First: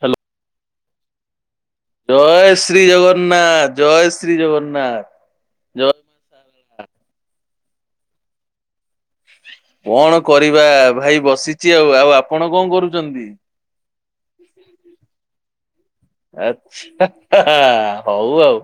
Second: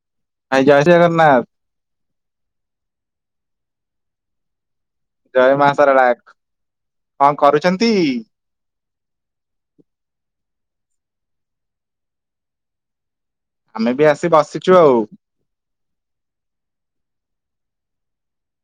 Hello! ଭାଇ ଜୟ ଜଗନ୍ନାଥ। ଜୟ ଶ୍ରୀ ଜଗନ୍ନାଥ! ଜୟ ଶ୍ରୀ ଜଗନ୍ନାଥ!। ଜୟ ମାଆ ସାରଳା! କଣ କରୁଛନ୍ତି-ଇ। କଣ କରିବା ଭାଇ ବସିଛି ଆଉ ଆଉ ଆପଣ କଣ କରୁଛନ୍ତି। ଆମେ ବି ଆସି ବସିଛୁ ଆଉ। ଆଛା ହଉ ଆଉ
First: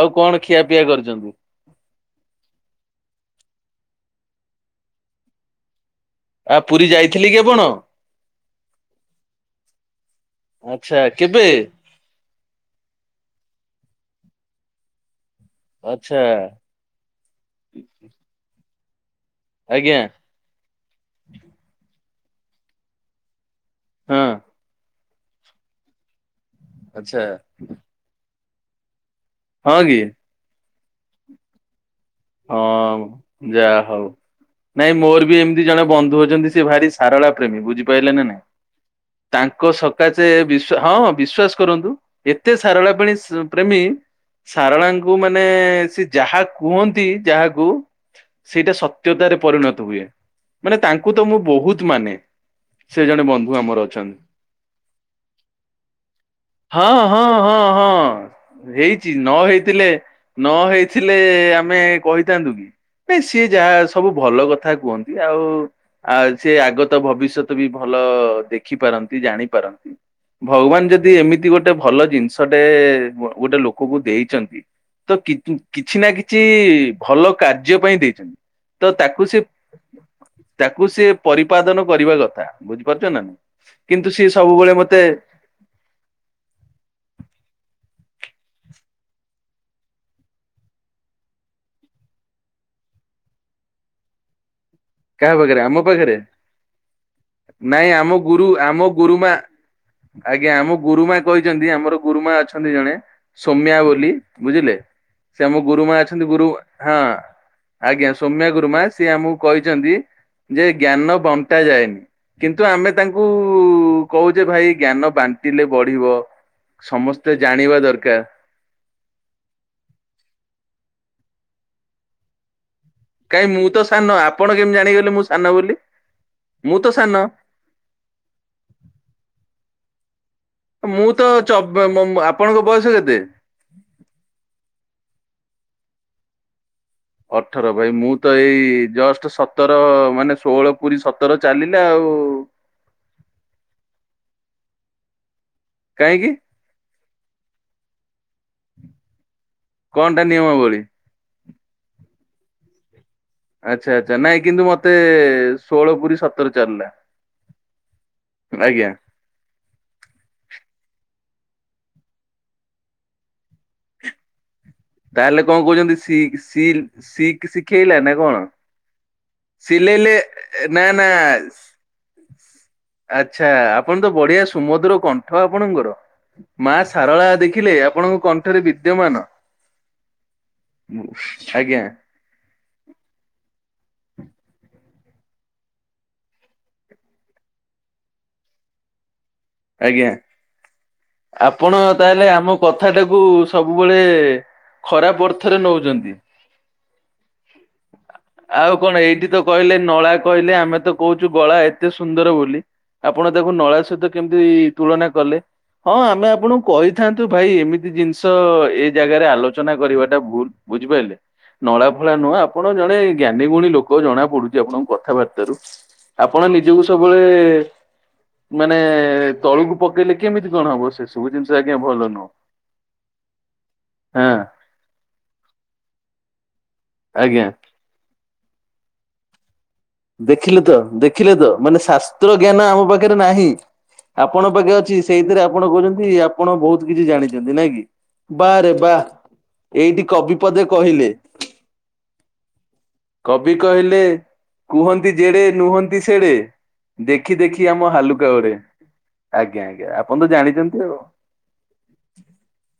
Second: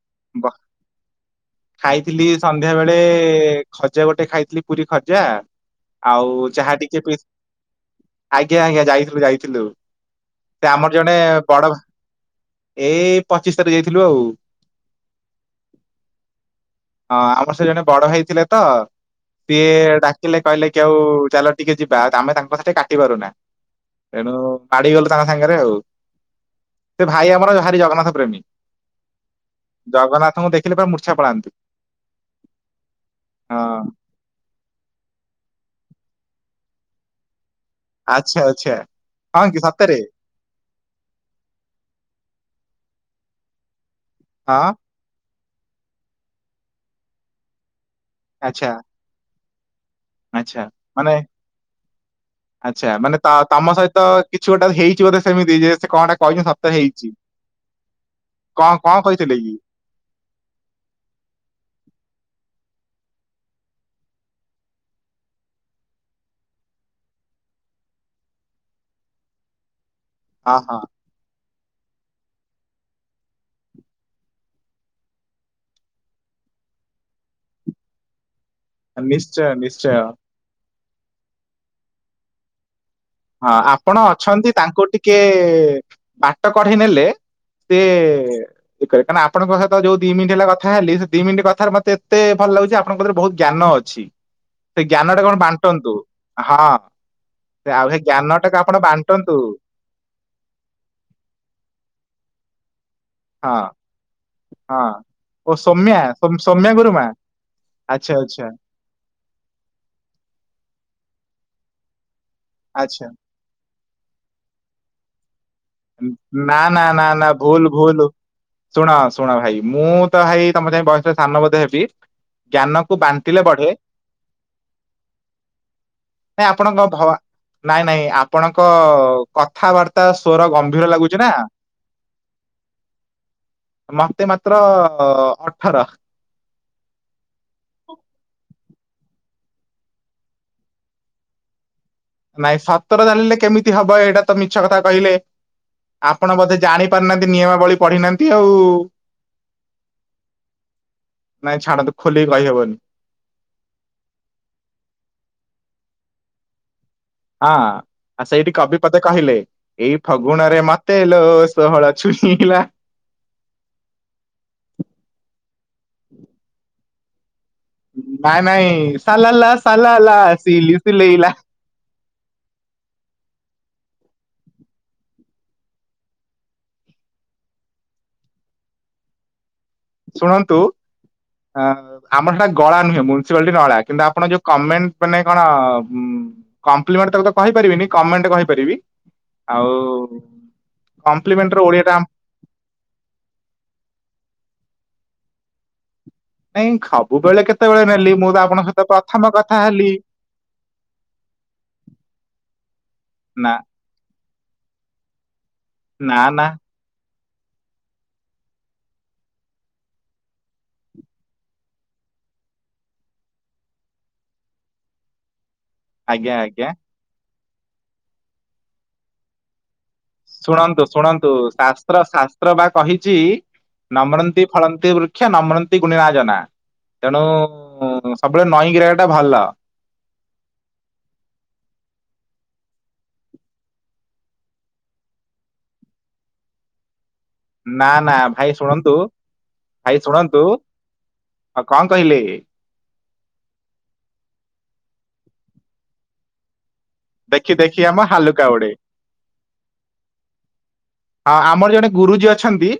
ଆଉ କଣ ବ ଖିଆପିଆ କରିଛନ୍ତି। ଖାଇଥିଲି ସନ୍ଧ୍ୟା ବେଳେ ଖଜା ଗୋଟେ ଖାଇଥିଲି ପୁରୀ ଖଜା ଆଉ ଆ ଚାହା ପୁରୀ ଟିକେ ପି ଯାଇଥିଲି କି ଆପଣ? ଆଜ୍ଞା ଆଜ୍ଞା ଯାଇଥିଲୁ ଯାଇଥିଲୁ ସେ ଆମର ଆଚ୍ଛା ଜଣେ କେବେ ବଡ ଏଇ ପଚିଶ ତାରିଖ ଯାଇଥିଲୁ ଆଉ। ଆଚ୍ଛା ହଁ ଆମର ସେ ଜଣେ ବଡ ଭାଇ ଥିଲେ ତ ସିଏ ଆଜ୍ଞା ଡାକିଲେ କହିଲେ କି ଆଉ ଚାଲ ଟିକେ ଯିବା ଆମେ ତାଙ୍କ କଥା ଟିକେ କାଟି ପାରୁନା। ହଁ ଏଣୁ ମାଡିଗଲୁ ତାଙ୍କ ସାଙ୍ଗରେ ଆଉ ସେ ଆଚ୍ଛା ଭାଇ ଆମର ହାର ଜଗନ୍ନାଥ ପ୍ରେମୀ ହଁ କି ଜଗନ୍ନାଥଙ୍କୁ ଦେଖିଲେ ପୁରା ମୂର୍ଛା ପଳାନ୍ତୁ। ହଁ ଯାହା ହଉ ନାଇଁ ମୋର ବି ଏମିତି ଜଣେ ବନ୍ଧୁ ଅ ସେ ଭାରି ସାରଳା ପ୍ରେମୀ ବୁଝିପାରିଲେ ନା ନାଇଁ ଆଚ୍ଛା ଆଚ୍ଛା ହଁ କି ତାଙ୍କ ସତରେ ସକାଶେ ବି୍ ହଁ ବିଶ୍ଵାସ କରନ୍ତୁ ଏତେ ସାରଳା ପାଣି ପ୍ରେମୀ ହଁ ସାରଳାଙ୍କୁ ମାନେ ସେ ଯାହା କୁହନ୍ତି ଯାହାକୁ ଆଚ୍ଛା ସେଇଟା ସତ୍ୟତାରେ ପରିଣତ ହୁଏ ମାନେ ତାଙ୍କୁ ତ ମୁଁ ବହୁତ ମାନେ। ଆଚ୍ଛା ସେ ମାନେ ଜଣେ ତ ବନ୍ଧୁ ତମ ଆମର ସହିତ ଅଛନ୍ତି। କିଛି ଗୋଟେ ହେଇଛି ବୋଧେ ସେମିତି ଯେ ସେ କଣଟା କହିନ ସତ ହଁ ହେଇଛି। ହଁ ହଁ ହଁ କଣ କଣ ହେଇଛି ନ କହିଥିଲେ କି ହେଇଥିଲେ ନ ହେଇଥିଲେ ଆମେ କହିଥାନ୍ତୁ। ସିଏ ଯାହା ସବୁ ଭଲ କଥା କୁହନ୍ତି ଆଉ ସି ଆଗତ ଭବିଷ୍ୟତ ବି ଭଲ। ଦେଖିପାରନ୍ତି ଜାଣିପାରନ୍ତି ହଁ ହଁ ଭଗବାନ ଯଦି ଏମିତି ଗୋଟେ ଗୋଟେ ଭଲ ଜିନିଷଟେ ଗୋଟେ ଲୋକକୁ ଦେଇଛନ୍ତି ତ କିଛି ନା କିଛି କିଛି ଭଲ କାର୍ଯ୍ୟ ପାଇଁ ଦେଇଛନ୍ତି। ତ ତାକୁ ସେ ନିଶ୍ଚୟ ନିଶ୍ଚୟ। ତାକୁ ସିଏ ପରିପାଦନ କରିବା ଦରକାର। ହଁ ଆପଣ ଅଛନ୍ତି ତାଙ୍କୁ ମତେ ଟିକେ ବାଟ କଢ଼େଇ ନେଲେ ସିଏ ଏ କାରଣ ଆପଣଙ୍କ ପାଖରେ ଯୋଉ ଦି ମିନିଟ ହେଲା କଥା ହେଲି ସେ ଦି ମିନିଟ କଥାରେ ମତେ ଭଲ ଲାଗୁଛି ଆପଣଙ୍କ ବହୁତ ଜ୍ଞାନ ଅଛି। ସେ ଜ୍ଞାନ ଟାକୁ ଆପଣ କାହା ପାଖରେ ଆମ ବାଣ୍ଟନ୍ତୁ ପାଖରେ ହଁ ସେ ଆଉ ନାଇଁ ସେ ଆମକୁ ଜ୍ଞାନ ଗୁରୁ ଟାକୁ ଆପଣ ଆମ ଗୁରୁମା ବାଣ୍ଟନ୍ତୁ ଆଜ୍ଞା ଆମ ଗୁରୁମା କହିଛନ୍ତି ଆମର ଗୁରୁମା ଅଛନ୍ତି ଜଣେ ହଁ ସୋମ୍ୟା ବୋଲି ବୁଝିଲେ ହଁ ସେ ଓ ଆମ ସୌମ୍ୟା ଗୁରୁମା ଅଛନ୍ତି ସୌମ୍ ଗୁରୁ ସୌମ୍ୟା ହଁ। ଗୁରୁମା ଆଜ୍ଞା ଆଚ୍ଛା ଆଚ୍ଛା ସୌମ୍ୟା ଗୁରୁମା ସିଏ ଆମକୁ କହିଛନ୍ତି ଯେ ଜ୍ଞାନ ବଂଟା ଯାଏ। କିନ୍ତୁ ଆମେ ଆଚ୍ଛା ତାଙ୍କୁ କହୁଛେ ଭାଇ ଜ୍ଞାନ ବାଣ୍ଟ ନା ନା ନା ନା ଭୁଲ ଜାଣିବା ଭୁଲ ଦରକାର ଶୁଣ ଶୁଣ ଭାଇ ମୁଁ ତ ଭାଇ ତମ ସାଙ୍ଗ ବୟସରେ ସାନ ବୋଧ ହେବି ଜ୍ଞାନ କାଇ ମୁଁ ତ ସାନ ଆପଣ କେମିତି ଜାଣିଗଲେ ମୁଁ ସାନ ବୋଲି ନାଇଁ ମୁଁ ଆପଣଙ୍କ ତ ଭ ସାନ ନାଇଁ ନାଇଁ ଆପଣଙ୍କ କଥାବାର୍ତ୍ତା ସ ମୁଁ ତ ଚ ଏମ୍ ମ ଆପଣଙ୍କ ବୟସ କେତେ? ମୋତେ ମାତ୍ର ଅଠର। ଅଠର ଭାଇ ମୁଁ ତ ଏଇ ଜଷ୍ଟ ସତର ମାନେ ଷୋହଳ ପୁରୀ ସତର ଚାଲିଛି। ନାଇଁ ସତର ଚାଲିଲେ କେମିତି ହବ ଏଇଟା ତ ମିଛ କଥା କହିଲେ। କାହିଁକି ଆପଣ ବୋଧେ ଜାଣି ପାରୁନାହାନ୍ତି ନିୟମାବଳୀ ପଢିନାହାନ୍ତି ଆଉ। କଣଟା ନିୟମାବଳି। ନାଇଁ ଛାଡନ୍ତୁ ଖୋଲିକି କହିହବନି। ଆଚ୍ଛା ଆଚ୍ଛା ନାଇଁ କିନ୍ତୁ ମୋତେ ଷୋହଳ ପୁରୀ ସତର ଚାଲିଲା। ହଁ ଆ ସେଇଠି ଆଜ୍ଞା କବିପଦେ କହିଲେ, ଏଇ ଫଗୁଣରେ ମତେ ଲୋ- ଷୋହଳ ଛୁଇଁଲା। ତାହେଲେ କଣ କହୁଛନ୍ତିିିି ସିଲ ଶିଖ ଶିଖେଇଲା ନା ନାଇଁ କଣ? ନାଇଁ ସାଲାଲା ସିଲେଇଲେ ସାଲାଲା ସିଲି ନା ନା ସିଲେଇଲା ଆଚ୍ଛା ଆ। ଆପଣ ତ ବଢିଆ ସୁମଧୁର କଣ୍ଠ ଆପଣଙ୍କର। ମା ସାରଳା ଦେଖିଲେ ଆପଣଙ୍କ କଣ୍ଠରେ ବିଦ୍ୟମାନ। ଶୁଣନ୍ତୁ ଆ ଆଜ୍ଞା ଆମର ସେଟା ଗଳା ନୁହେଁ। ମୁନ୍ସିପାଲିଟି ନଳା। କିନ୍ତୁ ଆପଣ ଯୋଉ କମେଣ୍ଟ୍ ମାନେ କଣ ଉ କମ୍ପ୍ଲିମେଣ୍ଟ ତାକୁ କହିପାରିବିନି। କମେଣ୍ଟ୍ କହିପାରିବି। ଆଜ୍ଞା ଆଉ କମ୍ପ୍ଲିମେଣ୍ଟର ଆପଣ ଓଡିଆଟା ତାହେଲେ ଆମ କଥା ଟାକୁ ସବୁବେଳେ ଖରାପ ଅର୍ଥରେ ନଉଚନ୍ତି। ନାଇଁ ସବୁବେଳେ କେତେବେଳେ ନେଲି ମୁଁ ତ ଆପଣଙ୍କ ଆଉ ସହିତ କଣ ପ୍ରଥମ ଏଇଠି ତ କଥା କହିଲେ ହେଲି ନଳା କହିଲେ ଆମେ ତ କହୁଚୁ। ଗଳା ଏତେ ସୁନ୍ଦର ବୋଲି। ଆପଣ ତାକୁ ନା ନଳା ସହିତ କେମିତି ତୁଳନା କଲେ। ହଁ ନା ଆମେ ନା ଆପଣଙ୍କୁ କହିଥା ତୁ ଭାଇ ଏମିତି ଜିନିଷ ଏଇ ଜାଗାରେ ଆଲୋଚନା କରିବାଟା ଭୁଲ୍ ବୁଝିପାଇଲେ। ନଳା ଫଳା ନୁହଁ ଆପଣ ଜଣେ ଜ୍ଞାନୀ ଗୁଣୀ ଲୋକ ଜଣା ପଡୁଚି ଆପଣଙ୍କ କଥାବାର୍ତ୍ତାରୁ। ଆଜ୍ଞା ଆପଣ ଆଜ୍ଞା ନିଜକୁ ସବୁବେଳେ ମାନେ ତଳୁକୁ ଶୁଣନ୍ତୁ ଶୁଣନ୍ତୁ ଭଲ ଶାସ୍ତ୍ର ନୁହଁ। ଶାସ୍ତ୍ର ବା କହିଚି। ହଁ ନମ୍ରନ୍ତି ଫଳନ୍ତି ବୃକ୍ଷା ନମ୍ରନ୍ତି ଗୁଣିଆର ଜନା। ତେଣୁ ଆଜ୍ଞା। ସବୁବେଳେ ନଇଁ କି ରହିବାଟା ଭଲ। ଦେଖିଲୁ ତ ଦେଖିଲେ ତ ମାନେ ଶାସ୍ତ୍ର ଜ୍ଞାନ ଆମ ପାଖରେ ନାହିଁ। ଆପଣଙ୍କ ପାଖେ ଅଛି। ସେଇଥିରେ ଆପଣ କହୁଛନ୍ତି ଆପଣ ବହୁତ କିଛି ଜାଣି ନ୍ତି ନାଇଁ କି ନା ନା ଭାଇ ବାରେ ବା। ଶୁଣନ୍ତୁ ଭାଇ ଏଇଠି କବି ଶୁଣନ୍ତୁ ପଦେ କହିଲେ। ଆଉ କଣ କହିଲେ କବି କହିଲେ କୁହନ୍ତି ଜେଡେ ନୁହନ୍ତି ସେଡେ। ଦେଖି ଦେଖି ଆମ ହାଲୁକା ଘରେ। ଆଜ୍ଞା ଆଜ୍ଞା ଆପଣ ତ ଜାଣିଛନ୍ତି ଆଉ। ଆ ଆମର ଜଣେ ଗୁରୁଜୀ ଅଛନ୍ତି।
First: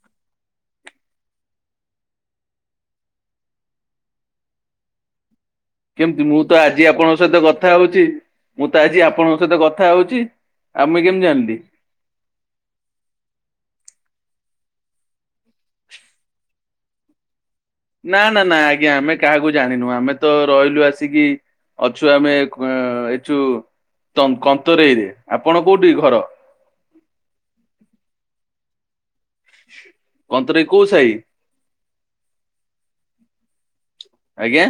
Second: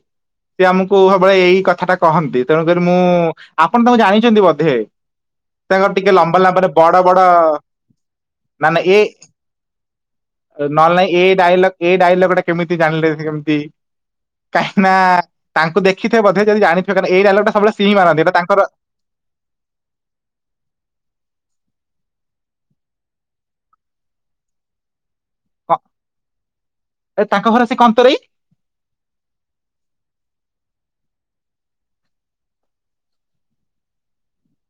ସେ ଆମୁକୁ ସବୁବେଳେ ଏଇ କଥା ଟା କହନ୍ତି। ତେଣୁକରି ମୁଁ ଆପଣ ତାଙ୍କୁ ଜାଣିଚନ୍ତି ବଧେ। ତାଙ୍କର ଟିକେ କେମିତି ଲମ୍ବା ମୁଁ ତ ଲମ୍ବାରେ ଆଜି ବଡ ଆପଣଙ୍କ ବଡ ସହିତ କଥା ହଉଛି। ମୁଁ ନାଁ ତ ନାଁ ଏ ଆଜି ଆପଣଙ୍କ ସହିତ କଥା ହଉଛି। ଆଉ ନଅଲେ ମୁଁ ନାଇଁ କେମିତି ଏ ଜାଣିଲି? ଡାଇଲଗ୍ ଏଇ ଡାଇଲଗ୍ ଟା କେମିତି ଜାଣିଲେ। ସେ ନ୍ତି କାହିଁନା ତାଙ୍କୁ ଦେଖିଥିବେ ବଧେ ଯଦି ଜାଣିଥିବେ କାରଣ ଏଇ ଡାଇଲଗ ଟା ନାଁ ନାଁ ନାଁ ଆଜ୍ଞା ଆମେ କାହାକୁ ଜାଣିନୁ। ଆମେ ତ ରହିଲୁ ଆସିକି ଅଛୁ ଆମେ ଏଛୁ ନ୍ତ କନ୍ତରେଇରେ। ଆପଣ କ କୋଉଠି ଘର? ଏ ତାଙ୍କ ଘର ସେ କନ୍ତରେଇ କନ୍ତରେଇ କୋଉ ସାହି? ଆଜ୍ଞା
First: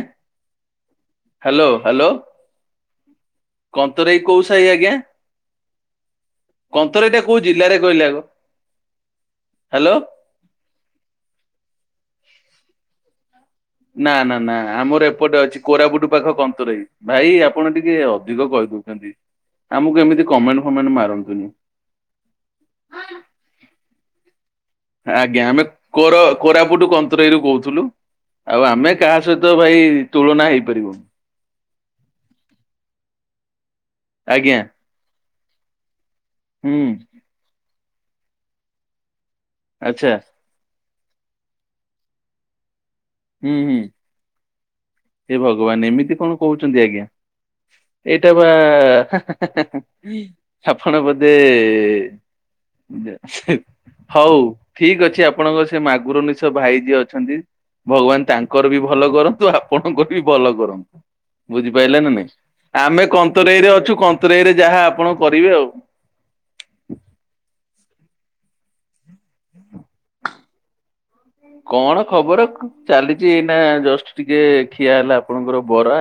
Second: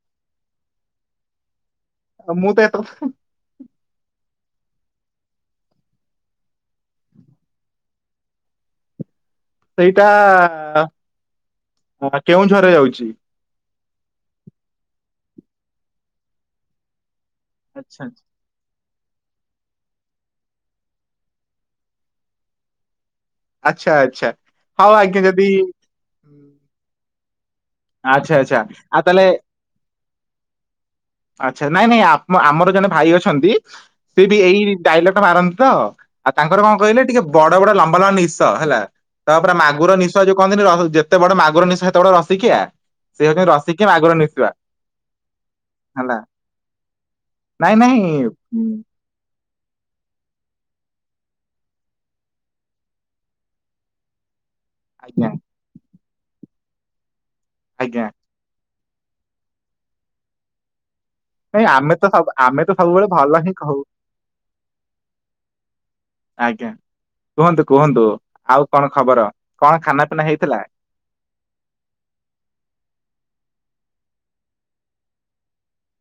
ହାଲୋ। ଅ ମୁଁ ତ ଏତେ କଥା କନ୍ତରେଇ କୋଉ ସାଇ ଆଜ୍ଞା? କନ୍ତରେଇଟା କୋଉ ଜିଲ୍ଲାରେ କହିଲେ ଆଗ? ହ୍ୟାଲୋ ସେଇଟା କେଉଁଝରରେ ଯାଉଚି। ନାଁ ନାଁ ନାଁ ଆମର ଏପଟେ ଅଛି କୋରାପୁଟୁ ପାଖ କନ୍ତରେଇ। ଭାଇ ଆପଣ ଟିକେ ଆଚ୍ଛା ଆଚ୍ଛା। ଅଧିକ କହିଦ ଚନ୍ତି ଆମକୁ ଏମିତି କମେଣ୍ଟ୍ ଫମେଣ୍ଟ୍ ମାରନ୍ତୁନି। ଆଚ୍ଛା ଆଚ୍ଛା। ହଉ ଆଜ୍ଞା ଯଦି ଆମେ କୋର କୋରାପୁଟୁ କନ୍ତରେଇରୁ କହୁ ଥୁଲୁ ଆଚ୍ଛା ଆଚ୍ଛା ଆଉ ଆମେ କାହା ତାହେଲେ ସହିତ ଭାଇ ତୁଳନା ହେଇପାରିବୁନି। ଆଚ୍ଛା ନାଇଁ ନାଇଁ ଆପ ଆମର ଜଣେ ଭାଇ ଅଛନ୍ତି। ସେ ବି ଆଜ୍ଞା ଏଇ ଡାଇଲଗ ଟା ମାର ତ ଆଉ ତାଙ୍କର କଣ ହୁଁ କହିଲେ ଟିକେ ବଡ ବଡ ଲମ୍ବା ଲମ୍ବା ନିଶ ହେଲା। ତାପରେ ମାଗୁର ଆଚ୍ଛା ନିଶ ଯୋଉ କହନ୍ତିିନି ଯେତେ ବଡ ମାଗୁର ନିଶ ସେତେ ବଡ ରସିକିଆ। ସେ ହଉଚନ୍ତି ହୁଁ ରସିକେ ମାଗୁର ନିଶୁଆ। ମାନେ ଏମିତି ହେଲା କଣ କହୁଚନ୍ତି ଆଜ୍ଞା। ନାଇଁ ଏଇଟା ବା ନାଇଁ ହା ହା। ହା ହା ହା ଆପଣ ବଧେ ଯେ ହଉ। ଠିକ ଅଛି ଆଜ୍ଞା ଆପଣଙ୍କ ସେ ମାଗୁର ନିଶ ଭାଇ ଯିଏ ଅଛନ୍ତି ଆଜ୍ଞା ଭଗବାନ ତାଙ୍କର ବି ଭଲ କରନ୍ତୁ ଆପଣଙ୍କର ବି ଭଲ କରନ୍ତୁ। ନାଇଁ ଆମେ ବୁଝିପାଇଲେ ତ ନା ନାଇଁ ସବୁ ତ ଆମେ ସବୁବେଳେ ଭଲ ହିଁ କନ୍ତରେଇ ରେ କହୁ ଅଛୁ କନ୍ତରେଇରେ ଯାହା ଆପଣ କରିବେ ଆଉ। ଆଜ୍ଞା କୁହନ୍ତୁ। କୁହନ୍ତୁ ଆଉ କଣ ଖବର କଣ ଖାନା ପିନା ହେଇଥିଲା? କଣ ଖବର ଚାଲିଚି ଏଇନା ଜଷ୍ଟ ଟିକେ ଖିଆ ହେଲା ଆପଣଙ୍କର ବରା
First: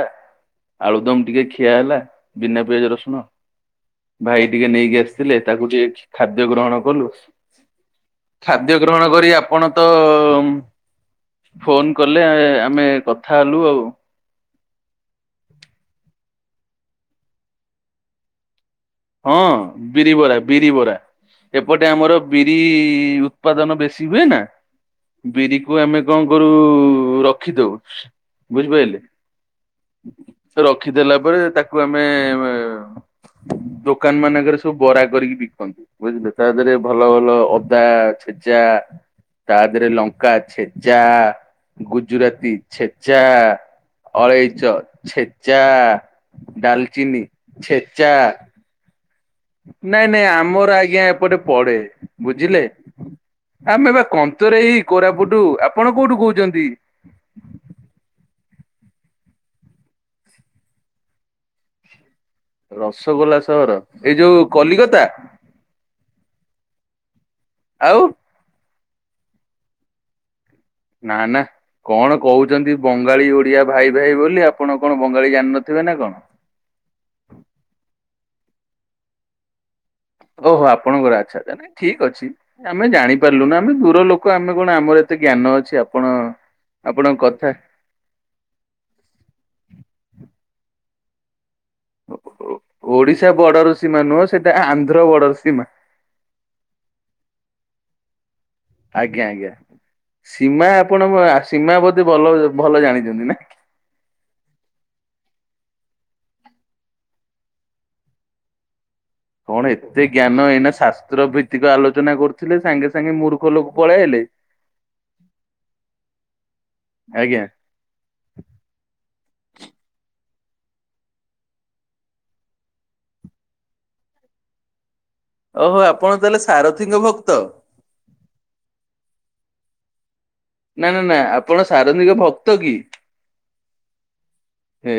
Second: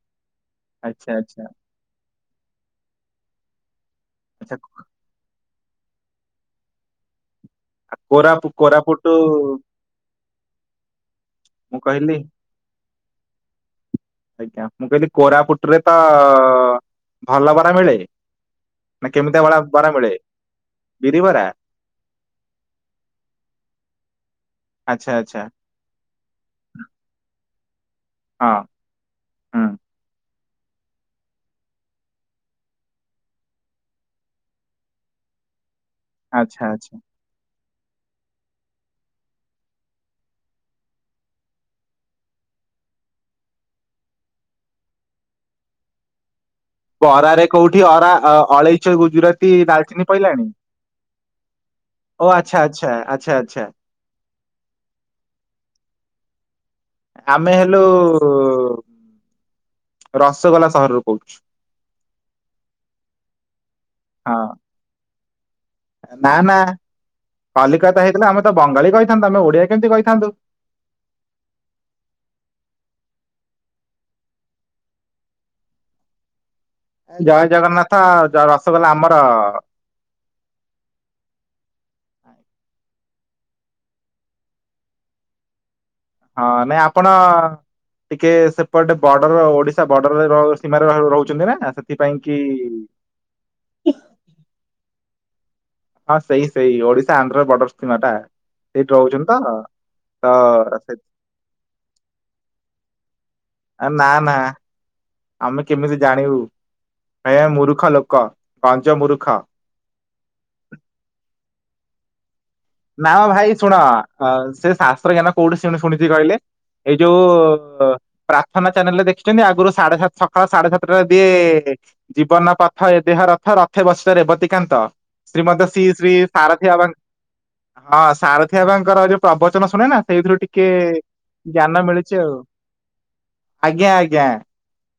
ଆଚ୍ଛା ଆଳୁଦମ ଟିକେ ଆଚ୍ଛା ଖିଆ ହେଲା ବିନା ପିଆଜ ରସୁଣ ଭାଇ ଆଚ୍ଛା ଟିକେ ନେଇକି ଆସିଥିଲେ। ତାକୁ ଟିକେ ଖାଦ୍ୟ ଗ୍ରହଣ କଲୁ କୋରାପୁ ଖାଦ୍ୟ ଗ୍ରହଣ କୋରାପୁଟୁ କରି ଆପଣ ତ ତମ୍ ମୁଁ ଫୋନ କହିଲି କଲେ ଆମେ କଥା ହେଲୁ ଆଉ ଆଜ୍ଞା ମୁଁ କହିଲି କୋରାପୁଟରେ ତ ଭଲ ବରା ମିଳେ। ନା ହଁ କେମିତିଆ ବରା ବରା ମିଳେ ବିରିିବରା ବିରିିବରା ବିରି ବରା ଏପଟେ ଆମର ବିରି ଉତ୍ପାଦନ ବେଶୀ ହୁଏ ନା। ଆଚ୍ଛା ଆଚ୍ଛା ବିରି କୁ ଆମେ କଣ କରୁ ରଖିଦଉ ହଁ ବୁଝିପାଇଲେ। ହୁଁ ରଖିଦଲା ପରେ ତାକୁ ଆମେ ଦୋକାନ ମାନଙ୍କରେ ସବୁ ବରା କରିକି ବିକନ୍ତି ବୁଝିଲେ ତା ଆଚ୍ଛା ଦେହରେ ଆଚ୍ଛା ଭଲ ଭଲ [unintelligible] ତା ଦେହରେ ଲଙ୍କା ଛେଚା ଗୁଜୁରାତି ଛେଚା। ଅଳେଇଚ ଛେଚା ଡାଲଚିନି ଵରାରେ କୋଉଠି ଅରା ଛେଚା ଅଳେଇଚ ଗୁଜୁରା ନାଇଁ ନାଇଁ ଆମର ଆଜ୍ଞା ଏପଟେ ପଡେ ଓ ଆଚ୍ଛା ବୁଝିଲେ। ଆଚ୍ଛା ଆଚ୍ଛା ଆଚ୍ଛା ଆମେ ପି କ [unintelligible] ଉତରେ ଏଇ କୋରାପୁଟୁ ଆପଣ କୋଉଠୁ କହୁଛନ୍ତି? ଆମେ ହେଲୁ ରସଗୋଲା ସହରରୁ କହୁଛୁ। ରସଗୋଲା ସହର ଏଇ ହଁ ଯୋଉ କଲିକତା। ନା ନା ଆଉ କଲିକତା ହେଇଥିଲେ ଆମେ ତ ବଙ୍ଗାଳୀ କହିଥାନ୍ତୁ ଆମେ ଓଡିଆ କେମିତି କହିଥାନ୍ତୁ। ନା ନା। କଣ କହୁଛନ୍ତି ବଙ୍ଗାଳୀ ଓଡିଆ ଭାଇ ଭାଇ ବୋଲି ଆପଣ କଣ ବଙ୍ଗାଳୀ ଜାଣିନଥିବେ ନା କଣ? ଯ ରସଗୋଲା ଆମର ଓହୋ ଆପଣଙ୍କର ଆଚ୍ଛା ଠିକ ଅଛି ଆମେ ଜାଣି ପାରିଲୁନି ଆମେ ଦୂର ଲୋକ ଆମେ କଣ ଆମର ଏତେ ଜ୍ଞାନ ଅଛି। ଆପଣ ହଁ ନାଇଁ ଆପଣ ଆପଣଙ୍କ କଥା ଟିକେ ସେପଟେ ବର୍ଡର ଓଡିଶା ବର୍ଡରରେ ର ସୀମାରେ ରହୁଛନ୍ତି ନା। ସେଥିପାଇଁ କି ଓଡିଶା ବଡର ସୀମା ନୁହଁ ସେଟା ଆନ୍ଧ୍ର ବଡର ସୀମା। ହଁ ସେଇ ସେଇ ଓଡିଶା ଆନ୍ଧ୍ର ବର୍ଡର ସୀମା ଟା ସେଇଠି ଆଜ୍ଞା ରହୁଛନ୍ତି ତ ଆଜ୍ଞା ତ ସୀମା ସେ ଆପଣ ସୀମା ବତେ ଭଲ ଭଲ ଜାଣିଛନ୍ତି ନା। ନା ନା। ଆମେ କେମିତି ଜାଣିବୁ ଆଜ୍ଞା ମୁୂରୁଖ ଲୋକ ମୂର୍ଖ। କଣ ଏତେ ଜ୍ଞାନ ଏଇନା ଶାସ୍ତ୍ର ଭିତ୍ତିକ ଆଲୋଚନା କରୁ ନା ଭାଇ ଶୁଣ ସେ ଶାସ୍ତ୍ର ଜ୍ଞାନ କୋଉଠି ଶୁଣିଛି କହିଲେ ଏଇ ଯୋଉ ଆଜ୍ଞା ପ୍ରାର୍ଥନା ଚ୍ୟାନେଲରେ ଦେଖିଛନ୍ତି ଆଗରୁ ସାଢେ ସାତ ସାଢେ ସାତଟାରେ ଦିଏ ଜୀବନ ପଥ ଏ ଦେହ ରଥ ରଥ ବସିିଲ ରେବତୀକାନ୍ତ। ଶ୍ରୀମନ୍ତ ଓହୋ ସି ଆପଣ ଶ୍ରୀ ତାହେଲେ ସାରଥି ବାବା ସାରଥିୀଙ୍କ ଭକ୍ତ? ହଁ ସାରଥିଆ ବାଙ୍କର ଯୋଉ ପ୍ରବଚନ ଶୁଣେ ନା ସେଇଥିରୁ ଟିକେ ନା ନା ନା ଆପଣ ଜ୍ଞାନ ସାରଥିଙ୍କ ମିଳୁଛି ଆଉ ଭକ୍ତ କି? ଆଜ୍ଞା ଆଜ୍ଞା। ହେ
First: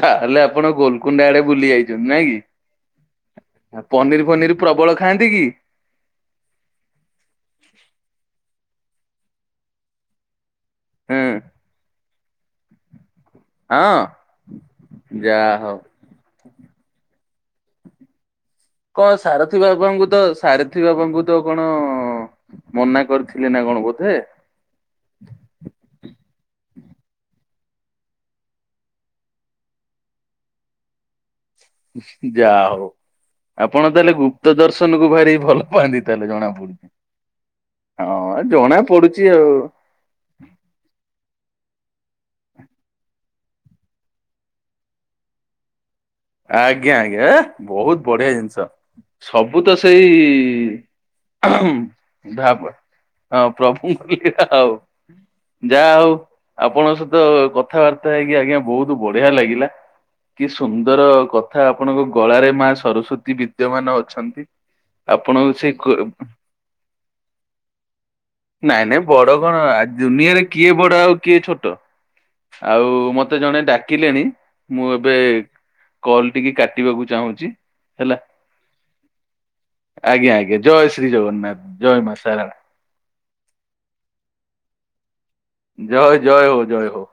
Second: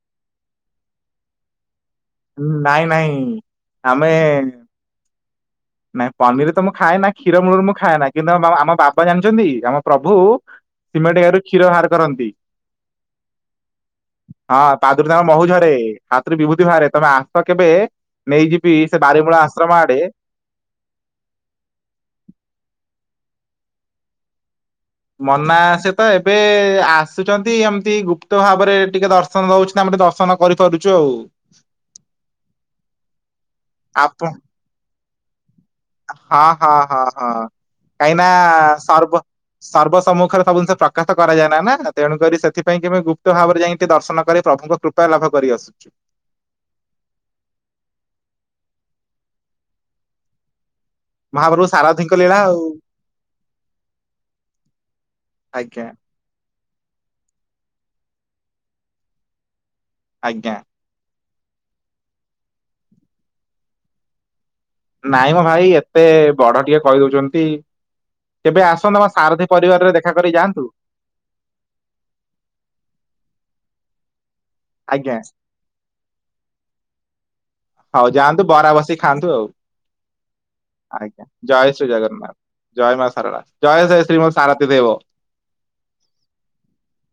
ତାହେଲେ ଆପଣ ଗୋଲକୁଣ୍ଡା ଆଡେ ବୁଲି ଯାଇଛି। ନାଇଁ ନାଇଁ ନାଇଁ କି ଆମେ ପନିର ଫନିର ପ୍ରବଳ ଖାଆନ୍ତି। କି? ନାଇଁ ପନିର ତ ମୁଁ ଖାଏ ନା କ୍ଷୀର ମୂଳରୁ ମୁଁ ଖାଏନାଁ କିନ୍ତୁ ଆମ ବା ପା ଜାଣିଛନ୍ତି ଆମ ପ୍ରଭୁ ସିମେଣ୍ଟ ହୁଁ ୟାରୁ କ୍ଷୀର ବାହାର କରନ୍ତି। ହଁ ହଁ ପାଦରୁ ତାଙ୍କ ମହୁ ଯାହା ଝରେ ହଉ। ହାତରୁ ବିଭୂତି ବାହାରେ ତମେ ଆ ତ କେବେ ନେଇଯିବି ସେ ବାରିମୂଳା ଆଶ୍ରମ ଆଡେ ସାରଥି ବାବାଙ୍କୁ ତ କଣ ମନା କରିଥିଲେ ନା କଣ ବୋଧେ। ମନା ସେ ତ ଏବେ ଆ ଆସୁଛନ୍ତି ଏମିତି ଗୁପ୍ତ ଭାବରେ ଟିକେ ଦର୍ଶନ ଦଉଛନ୍ତି ଆମେ ଟିକେ ଦର୍ଶନ କରିପାରୁଛୁ ଆଉ। ଉହୁଁ ଯା ହଉ ଆପଣ ତାହେଲେ ଆପ ଗୁପ୍ତ ଦର୍ଶନ କୁ ଭାରି ଭଲ ପାଆନ୍ତି ତାହେଲେ ହଁ ଜଣା ହଁ ପଡୁଛି। ହଁ ହଁ। କାହିଁକି ନା ହଁ ଜଣା ସର୍ବ ପଡୁଛି ଆଉ ସର୍ବ ସମ୍ମୁଖରେ ସବୁ ଜିନିଷ ପ୍ରକାଶ କରାଯାଏ ନାହିଁ ନା। ତେଣୁକରି ସେଥିପାଇଁ କି ମୁ ଗୁପ୍ତ ଭାବରେ ଯାଇକି ଦର୍ଶନ କରି ପ୍ରଭୁଙ୍କ କୃପା ଲାଭ କରି ଆସୁଛୁ। ଆଜ୍ଞା ଆଜ୍ଞା ବହୁତ ବଢିଆ ଜିନିଷ ସବୁ ତ ସେଇ ମହାପ୍ରଭୁ ଅହଂ ସାରଥିୀଙ୍କ ଲୀଳା [unintelligible] ଆଉ ହଁ ପ୍ରଭୁଙ୍କ ଲୀଳା ଆଉ ଜା ଆଜ୍ଞା ହଉ। ଆପଣଙ୍କ ସହିତ କଥାବାର୍ତ୍ତା ହେଇକି ଆଜ୍ଞା ବହୁତ ବଢିଆ ଲାଗିଲା କି ଆଜ୍ଞା। ସୁ ର କଥା ଆପଣଙ୍କ ଗଳାରେ ମା ସରସ୍ଵତୀ ବିଦ୍ୟମାନ ଅଛନ୍ତି। ନାଇଁ ମୋ ଆପଣଙ୍କୁ ସେ ଭାଇ ଏତେ ବଡ ଟିକେ କହି ଦଉଛନ୍ତି। ନାଇଁ ନାଇଁ ବଡ କଣ କରି ଦୁନିଆରେ ଯାଆନ୍ତୁ। କିଏ ବଡ ଆଉ କିଏ ଛୋଟ? ଆଉ ମତେ ଜଣେ ଡାକିଲେଣି ମୁଁ ଏବେ ଆଜ୍ଞା କଲ ଟିକେ କାଟିବାକୁ ଚାହୁଁଛି। ହଉ ହେଲା ଯାଆନ୍ତୁ ବରା ବସି ଖାଆନ୍ତୁ ଆଉ। ଆଜ୍ଞା ଆଜ୍ଞା ଜୟ ଶ୍ରୀ ଆଜ୍ଞା ଜଗନ୍ନାଥ ଜୟ ଶ୍ରୀ ମା ଜଗନ୍ନାଥ ସାରଳା ଜୟ ମା ସାରଳା ଜୟ ଜୟ ଶ୍ରୀ ମ ସରଥି ଦେ ଦେବ। ଜୟ ଜୟ ହୋ ଜୟ ହୋ।